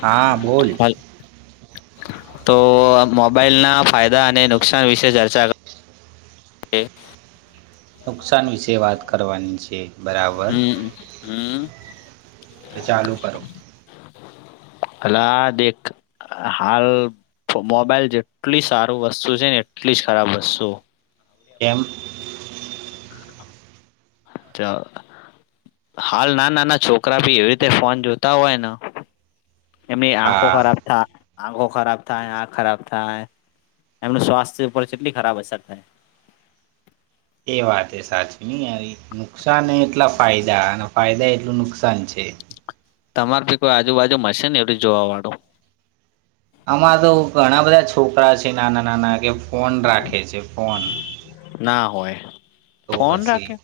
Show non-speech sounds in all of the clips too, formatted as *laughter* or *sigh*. હા, બોલ. હાલ તો મોબાઈલના ફાયદા અને નુકસાન વિશે ચર્ચા એ નુકસાન વિશે વાત કરવાની છે. બરાબર હમ્મ, હમ્મ. એ ચાલુ કરો. અલા દેખ. અહ હાલ મોબાઈલ જેટલી સારું વસ્તુ છે ને એટલી જ ખરાબ વસ્તુ કેમ? ચ હાલ ના નાના છોકરા ભી એવી રીતે ફોન જોતા હોય ના એની આંખો હા ખરાબ થાય આંખો ખરાબ થાય આંખ ખરાબ થાય એમનું સ્વાસ્થ્ય ઉપર જેટલી ખરાબ અસર થાય. એ વાત એ સાચી નહી આવી. નુકસાન એટલા ફાયદા અને ફાયદા એટલું નુકસાન છે. તમાર ભી કોઈ આજુબાજુ મશે ને એવી જોવા વાળો. આમાં તો ઘણા બધા છોકરા છે નાના નાના કે ફોન રાખે છે ફોન. ના હોય. તો ફોન પછી રાખે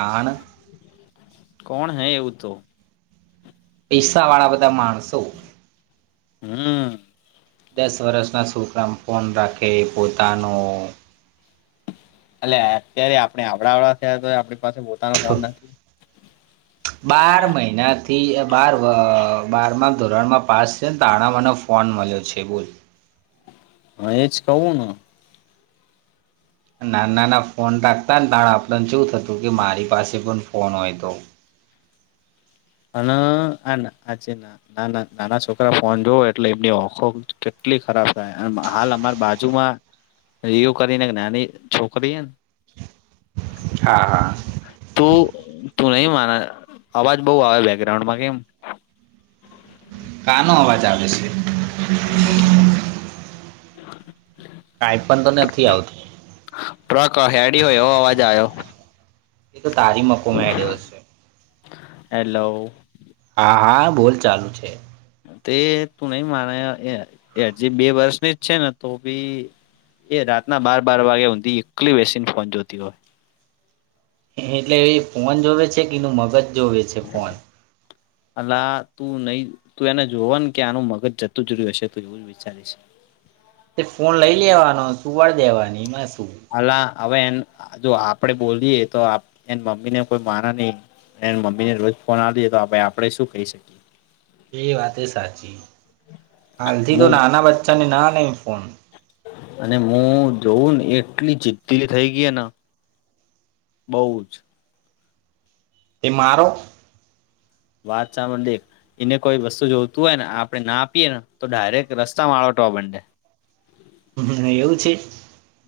આપણે કોણ હૈ એવું તો. પૈસા વાળા બધા માણસો. હમ્મ. દસ વર્ષના છોકરા ઓ ફોન રાખે પોતાનો એલે અત્યારે આપણે આપડા વાડા થયા તો આપણી પાસે પોતાનો ફોન નથી. બાર મહિના થી બાર બારમાં ધોરણમાં પાસ છે ને તારણા મને ફોન મળ્યો છે બોલ. હા એજ કવ ન. નાના નાના ફોન રાાકતા ને ત આપણને શું થતું કે મારી પાસે પણ ફોન હોય તો. હ ના આ છે ના ના ના નાના છોકરા ફોન જો એટલે એમની ઓખો કેટલી ખરાબ થાય હાલ અમારે બાજુ બાજુમાં રિયુ કરીને નાની છોકરી હા હા. તું તું નહી માના અવાજ બઉ આવે બેકગ્રાઉન્ડમાં કેમ. કાનો અવાજ આવે છે? કાઈ પણ તો નથી આવતું. ટ્રક હેડી હોય એવ અવાજ આવ્યો. ચાર્જિંગ માં ફોન હેડયો છે. હેલો હા હા બોલ ચાલુ છે. તે તું નહી માને બે વર્ષની જ છે ને તો ભી એ રાતના બાર બાર વાગે હુંધી એકલી વસીને ફોન જોતી હોય. એટલે એ ફોન જોવે છે કે એનું મગજ જોવે છે ફોન. અલા તું નહી તું એને જોવ ને કે આનું મગજ જતું જ્યું હશે ત એવું. વિચારીશ. તે ફોન લઈ લેવાનો શુંવા દેવાની મને શું. હાલા હવે એ જો આપડે બોલીએ તો એ મમ્મી ને કોઈ માના નહી એની મમ્મી જ ફોન આપ દેએ તો આપ આપડે શું કહી શકીએ. એ વાત સાચી હાલથી મુ તો નાના બચ્ચાને ના લને ફોન અને હું જોઉં ને એટલી જિદ્દીલી થઈ ગઈ ને બહુ જ. એ મારો વાત ચામડે *unintelligible* એને કોઈ વસ્તુ જોતું હોય ને આપડણે ના આપીએ ને તો ડાયરેક્ટ રસ્તા મા આળટવા માંડે. હમ્મ એવું છે.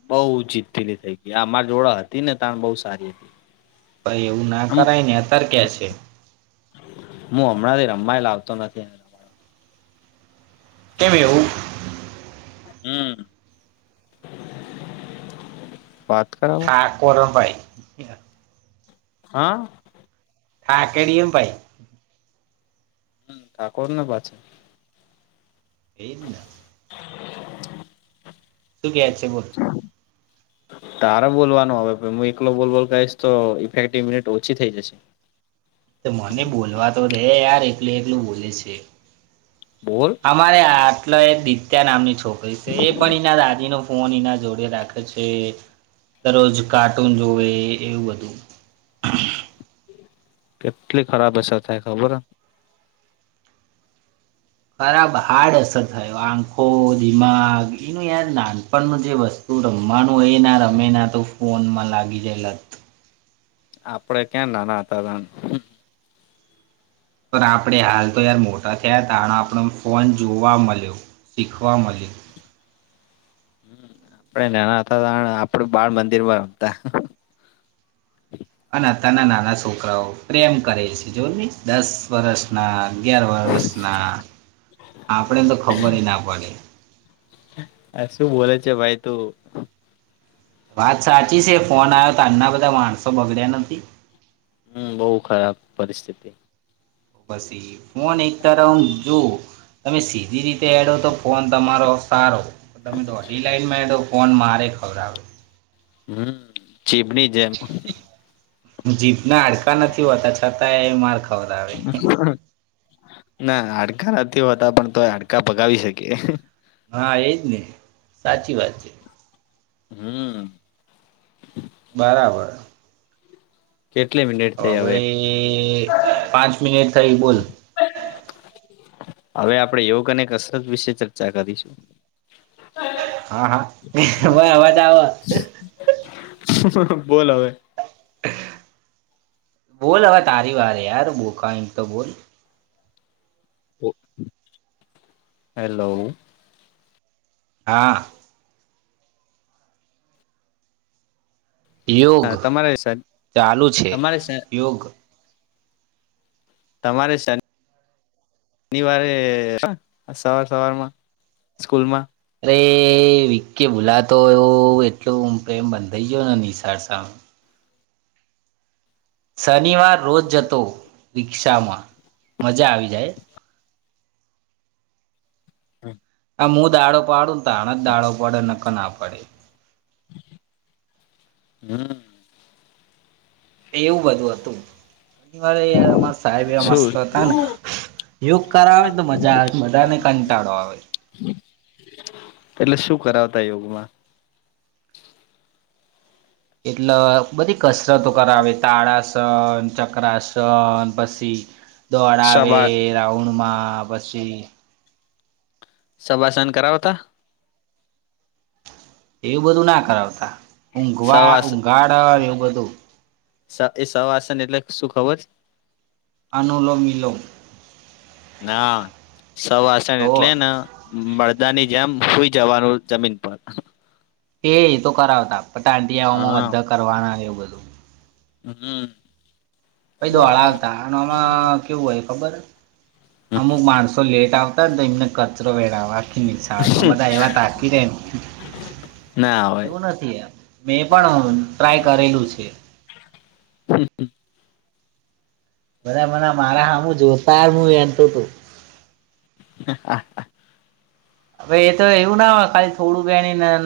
બહુ જીદથી ની થઈ ગઈ આ અમારી જોડા હતી ને તણ બહુ સારી હતી. પાઈ એવું ના આમ કરાય ને અતર ક્યા છે. હું હમણાંથી રમમાય લાવતો નથી. કેમ એવું? હમ્મ વાત કર. આકોરમ ભાઈ. હા. હા કેડી એમ ભાઈ. ઠાકોર ના પાછડ. એજ ને *unintelligible* શું કે છે બોલ. તારા બોલવાનું હ હું એકલો બોલ બોલ કહીશ તો ઇફેક્ટિવ મિનિટ ઓછી થઈ જશે. તો મને બોલવા તો રે યાર એકલું એકલું બોલે છે. બોલ. અમારે આટલો એ દિત્યા નામની છોકરી છે એ પણ એના દાદી નો ફોન એના જોડે રાખે. પછ દરરોજ કાર્ટૂન જોવે એવું બધું. કેટલી ખરાબ હસર થાય ખબર. બરાબ હાર્ડ અસર થાય આંખો દિમાગ એનું યાર નાનપણનું જે વસ્તુ રમવાનું હોય એ ના રમે ના તો ફોનમાં લાગી જાય લતું. આપડે ક્યાં નાના હતા તા હમ. પર આપણે હાલ તો યાર મોટા થયા હતા આપણો ફોન જોવા મળ્યો શીખવા મળ્યો. આપણે નાના હતા આપડું બાળ મંદિરમાં રમતા. અના તના નાના છોકરાઓ પ્રેમ કરે છે જો ને દસ વરષ ના અગિયાર વર્ષના આપણે તો ખબર ના પડે હ શું બોલે છે ભાઈ તુ. વાત સાચી છે ફોન આવ્યો તો આના બધા માણસો બગડ્યા નથી. હમ બહુ ખરાબ પરિસ્થિતિ પછી ફોન એક તરફ હ જોવ. તમે સીધી રીતે એડો તો ફોન તમારો સારો તમેોઢી લાઈનમાં એડો ફોન મારેે ખવડાવે. હમ ચીબની જેમ જીતના હડકા નથી હોતા છતાં એ માગ ના હાડકા નથી હોતા પણ તો હાડકા પગાવી શકે. હા એજ ને સાચી વાત છે. હમ. બરાબર. કેટલી મિનિટ હ થઈ હવે ભાઈ પાંચ મિનિટ થઈ બોલ. હ *unintelligible* હવે આપડણે યોગ અને કસરત વિશે ચર્ચા કરીશું. હા હા અવાજ આવે. બોલ હવે. બોલ હવે તારી વારે યાર બોક એમ તો બોલ. હેલો. હા. યોગ હા તમારે ચાલુ છે તમારે યોગ તમારે શન શનીવારે સવાર સવારમાં સ્કૂલમાં. અરે વિકી ભૂલાતો એ એટલું પ્રેમ બંધાઈ ગયો ને નિશળ સામે શનિવાર રોજ જતો રિક્ષામાં મજા આવી જાય. હા. આમુું દાડો પાડું. ને તાણ જ દાડો પડે નક ના પડે હમ. એવું બધું હતું અમારે અમાર સાહેબ મસ્ત શું હતા ને યોગ કરાવ આવે તો મજા આવે બધાને કંટાળો આવે. હમ્ એટલે શું કરાવતા યોગમાં. એટલે બધી કસરતો કરાવે. તાળાસન ચક્રાસન પછી દોડાવે. શબા ગ્રાઉન્ડ માં પછી સવાસન કરાવતા. એવું બધું ના કરાવતા ઊંઘવા સવાસ ઊંઘાડર એવું બધું. *unintelligible* સવાસન એટલે શું ખબર છે? અનુલોમમીલો ના સવાસન તો એટલે ને. મળદા ની જેમ સુઈ જવાનું જમીન પર. એ એ તો કરાવતા પણ ટાંટીયા આમાં હા અધર કરવા ના એવું બધું. હમ એ દોળાવતા આ આમાં કેવું હોય ખબર? અમુક માણસો લેટ આવતાને તો એમને કચરો વેળાવતા *unintelligible* બધા એવા તાકી રહે. ના હોય એવું નથી મેં પણ ટ્રાય કરેલું છે. *unintelligible* બધા માણા મારા હમુ જો *unintelligible* હ હા હવે એ તો એવું ના હોય ખાલી થોડું વેણીને *unintelligible* *unintelligible*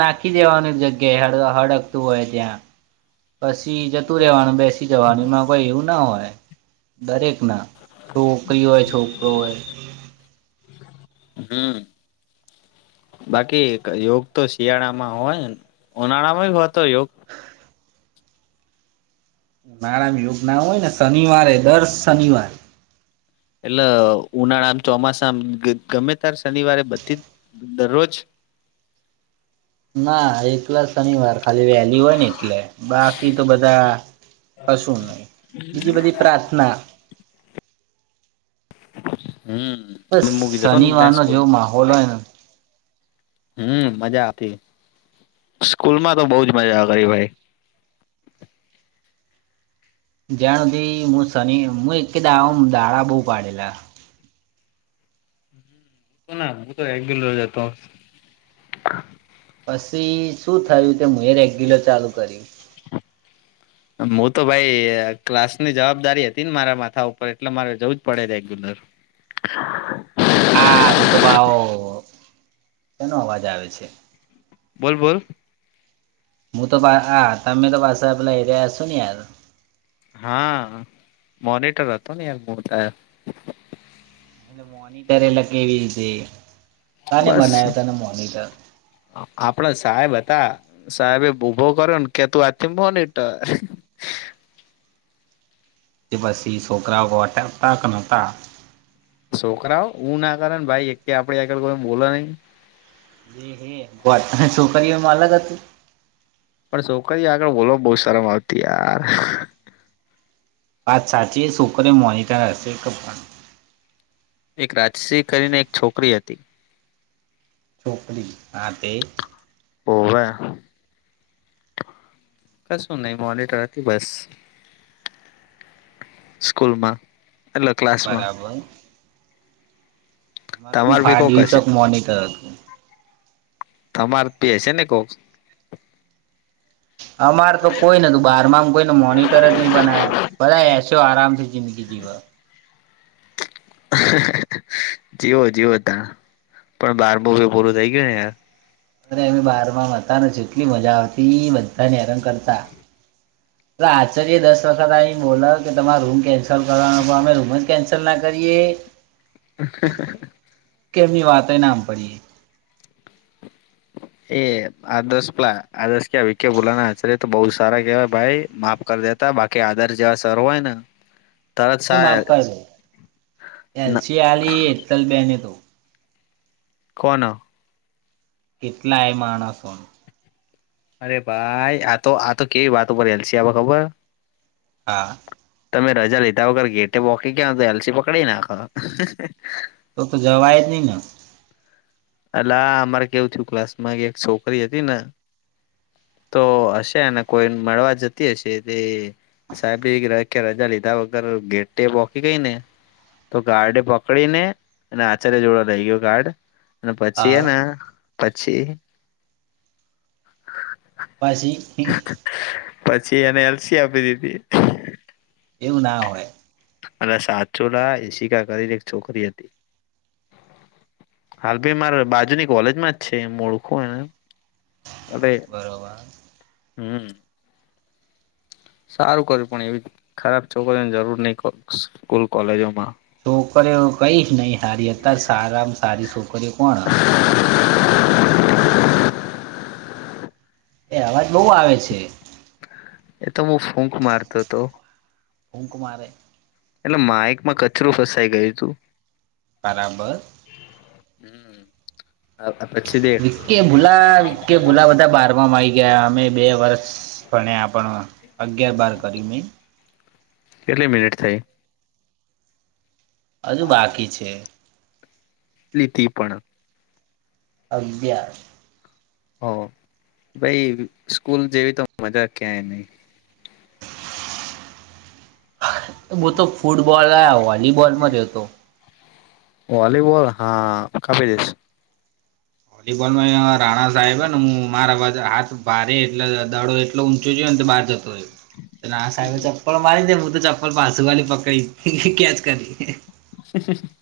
હળગતું હોય ત્યાં પછી જતું રહેેવાનું બેસી. *unintelligible* જવાનીમાં કોઈ એવું ના હોય દરેક ના. છોકરી હોય છોકરો હોય. હમ બાકી યોગ તો શિયાળા માં હોય ઉનાળા માં હોય તો યોગ. *unintelligible* હોય ને શનિવારે દર શનિવાર. એટલે ઉનાળા આમ ચોમાસામ *unintelligible* શનિવારે બધી દરરોજ. ના *inaudible* એટલા શનિવાર ખાલી વેલી હોય ને એટલે બાકી તો બધા કશું નહી. બીજી બધી પ્રાર્થના. હમ બસ *unintelligible* ત્યાં શનિવારનો સ્કૂલ જેવો માહોલ હોય ને હમ મજા આવતી સ્કૂલ માં તો બહુજ મજા કરી ભાઈ. જ્યાણ સુધથી હું શનિ હ એક કે દા દાડા બહુ પાડેલા. *inaudible* *inaudible* પછી શું થયું કે મે રેગ્યુલર ચાલુ કર્યું. હું તો ભાઈ ક્લાસ ની જવાબદારી હતી ને મારા માથા ઉપર એટલે મારે જવું જ પડે રેગ્યુલર. હા તું તો ભાવ કેનો અવાજ આવે છે? બોલ બોલ. મું તો બા આ તમે તો *inaudible* હા મોનિટર હતો નેયાર મો એટલે મોનિટર એટલે કેવી રીતે કને બનાવ્યો તને મોનિટર? આપણા સાહેબ હતા. સાહેબ એ ઉભો કર્યો ને કે તું આજથી મોનીટર. *unintelligible* છોકરાઓ હું ના કરેને ભાઈ એક આપે આગળ કોઈ બોલો નહી. *inaudible* પણ છોકરી આગળ બોલ બહુ શરમ આવતી યાર. વાત સાચી *inaudible* મોનિટર હશે. *inaudible* એક રાજશિહ કરીને એક છોકરી હતી. છોકરી આતે હોવે. કશું નહી‌ મોનીટર હતી બસ સ્કૂલમાં. એટલે ક્લાસમાં બરાબર. મારે તું તમાર ભી ફાયર કોક ડીયુ હશે ચોક મોનિટર હતું તમાર પેશે હેને કોક અમાર તો કોઈ ન તું બાર માંમ કોઈને મોનિટર જ નહી બનાયાન આરામથી જીંદગી જીવ જીવો જીવો તાણ પણ બારમુંભી પૂરું થઈ ગયું ને યાર અરે અમે બાર માં હતા જેટલી મજા આવતી બધાને હેરાન કરતા આચાર્ય દસ વખત આઇ બોલાવ કે તમારે રૂમ કેન્સલ કરવાનો અમે રૂમ જ કૅન્સલ ના કરીએ હ કેમની વાત ના પડીએ *inaudible* એ આદર્શ પલા આદર્શ કે વિકે ભોલાના આચૅરય તો બહુ સારા કેહેવાય ભાઈ માપ કર દેતા બાકી આદર જેવા સર હોય ને તરત તું સા માફ કર એલસી આલી હેતલ બેહેને તો કોણ કેટલા એ માણસોવ અરે ભાઈ આ તો આ તો કેવી વાત ઉપર એલસી આપે ખબર હા તમે રજા લીધા વગર ગેટે બોકી ગ્યા તો એલસી પકડીને આખ તો તો જવાય જ નહી ને અલા અમારે કેવું થું ક્લાસ માં એક છોકરી હતી ને તો હશે અને કોઈ મળવા જતી હશે તે સાહેબ રજા લીધા વગર ગેટે બોકી ગઈ ને તો ગાર્ડે પકડીને અને આચાર્ય જોડો લઈ ગયો ગાર્ડ અને પછી હા એને પછી પછી પછી એને એલસી આપી દીધી એવું ના હોય અને સાચો લા એશિકા કરીને એક છોકરી હતી હાલ ભાઈ મારે બાજુની કોલેજમાં જ છે મુ ઓળખું એને અરે બરોબર હમ સારું કર્યું પણ એવી ખરાબ છોકરીઓની જરૂર નહી સ્કૂલ કોલેજોમાં છોકરીઓ કઈ નહી હારી અતાર સારામાં સારી છોકરીઓ કોણ એ અવાજ બહુ આવે છે. એતો હું ફૂંક મારતો હતો, ફુક મારે, એટલે માઇકમાં કચરું ફસાઈ ગયું હતું. બરાબર હ પછીદે. વિકેભૂલા વિકેભૂલા બધા બારમાં મા આવી, અમે બે વર્ષ ભણા પણે અગિયાર બાર કરીમેં, કેટલી મિનિટ થઈ, હજુ બાકી છે, કેટલી છે ઈ મતલબ અગીયાર હવ ભાઈ સ્કૂલ જેવીતો મજા ક્યાંય નહીં ‌. મુ તો ફૂટબોલ આ વોલીબોલમાં રહેહતો. વોલીબોલ હા કાપી દ ઈશ. વોલીબોલ માં રાણાસાહેબ હુને હા મારા હાથ, ભારે એટલે દાડો એટલો ઊંચો ગીયો, તો બહાર જતો રહ્યો. તોના સાહેબે ચપ્પલ મારી દેહું તો ચપ્પલ પાસુ વાળલી પકડી કેચ કરી. *inaudible*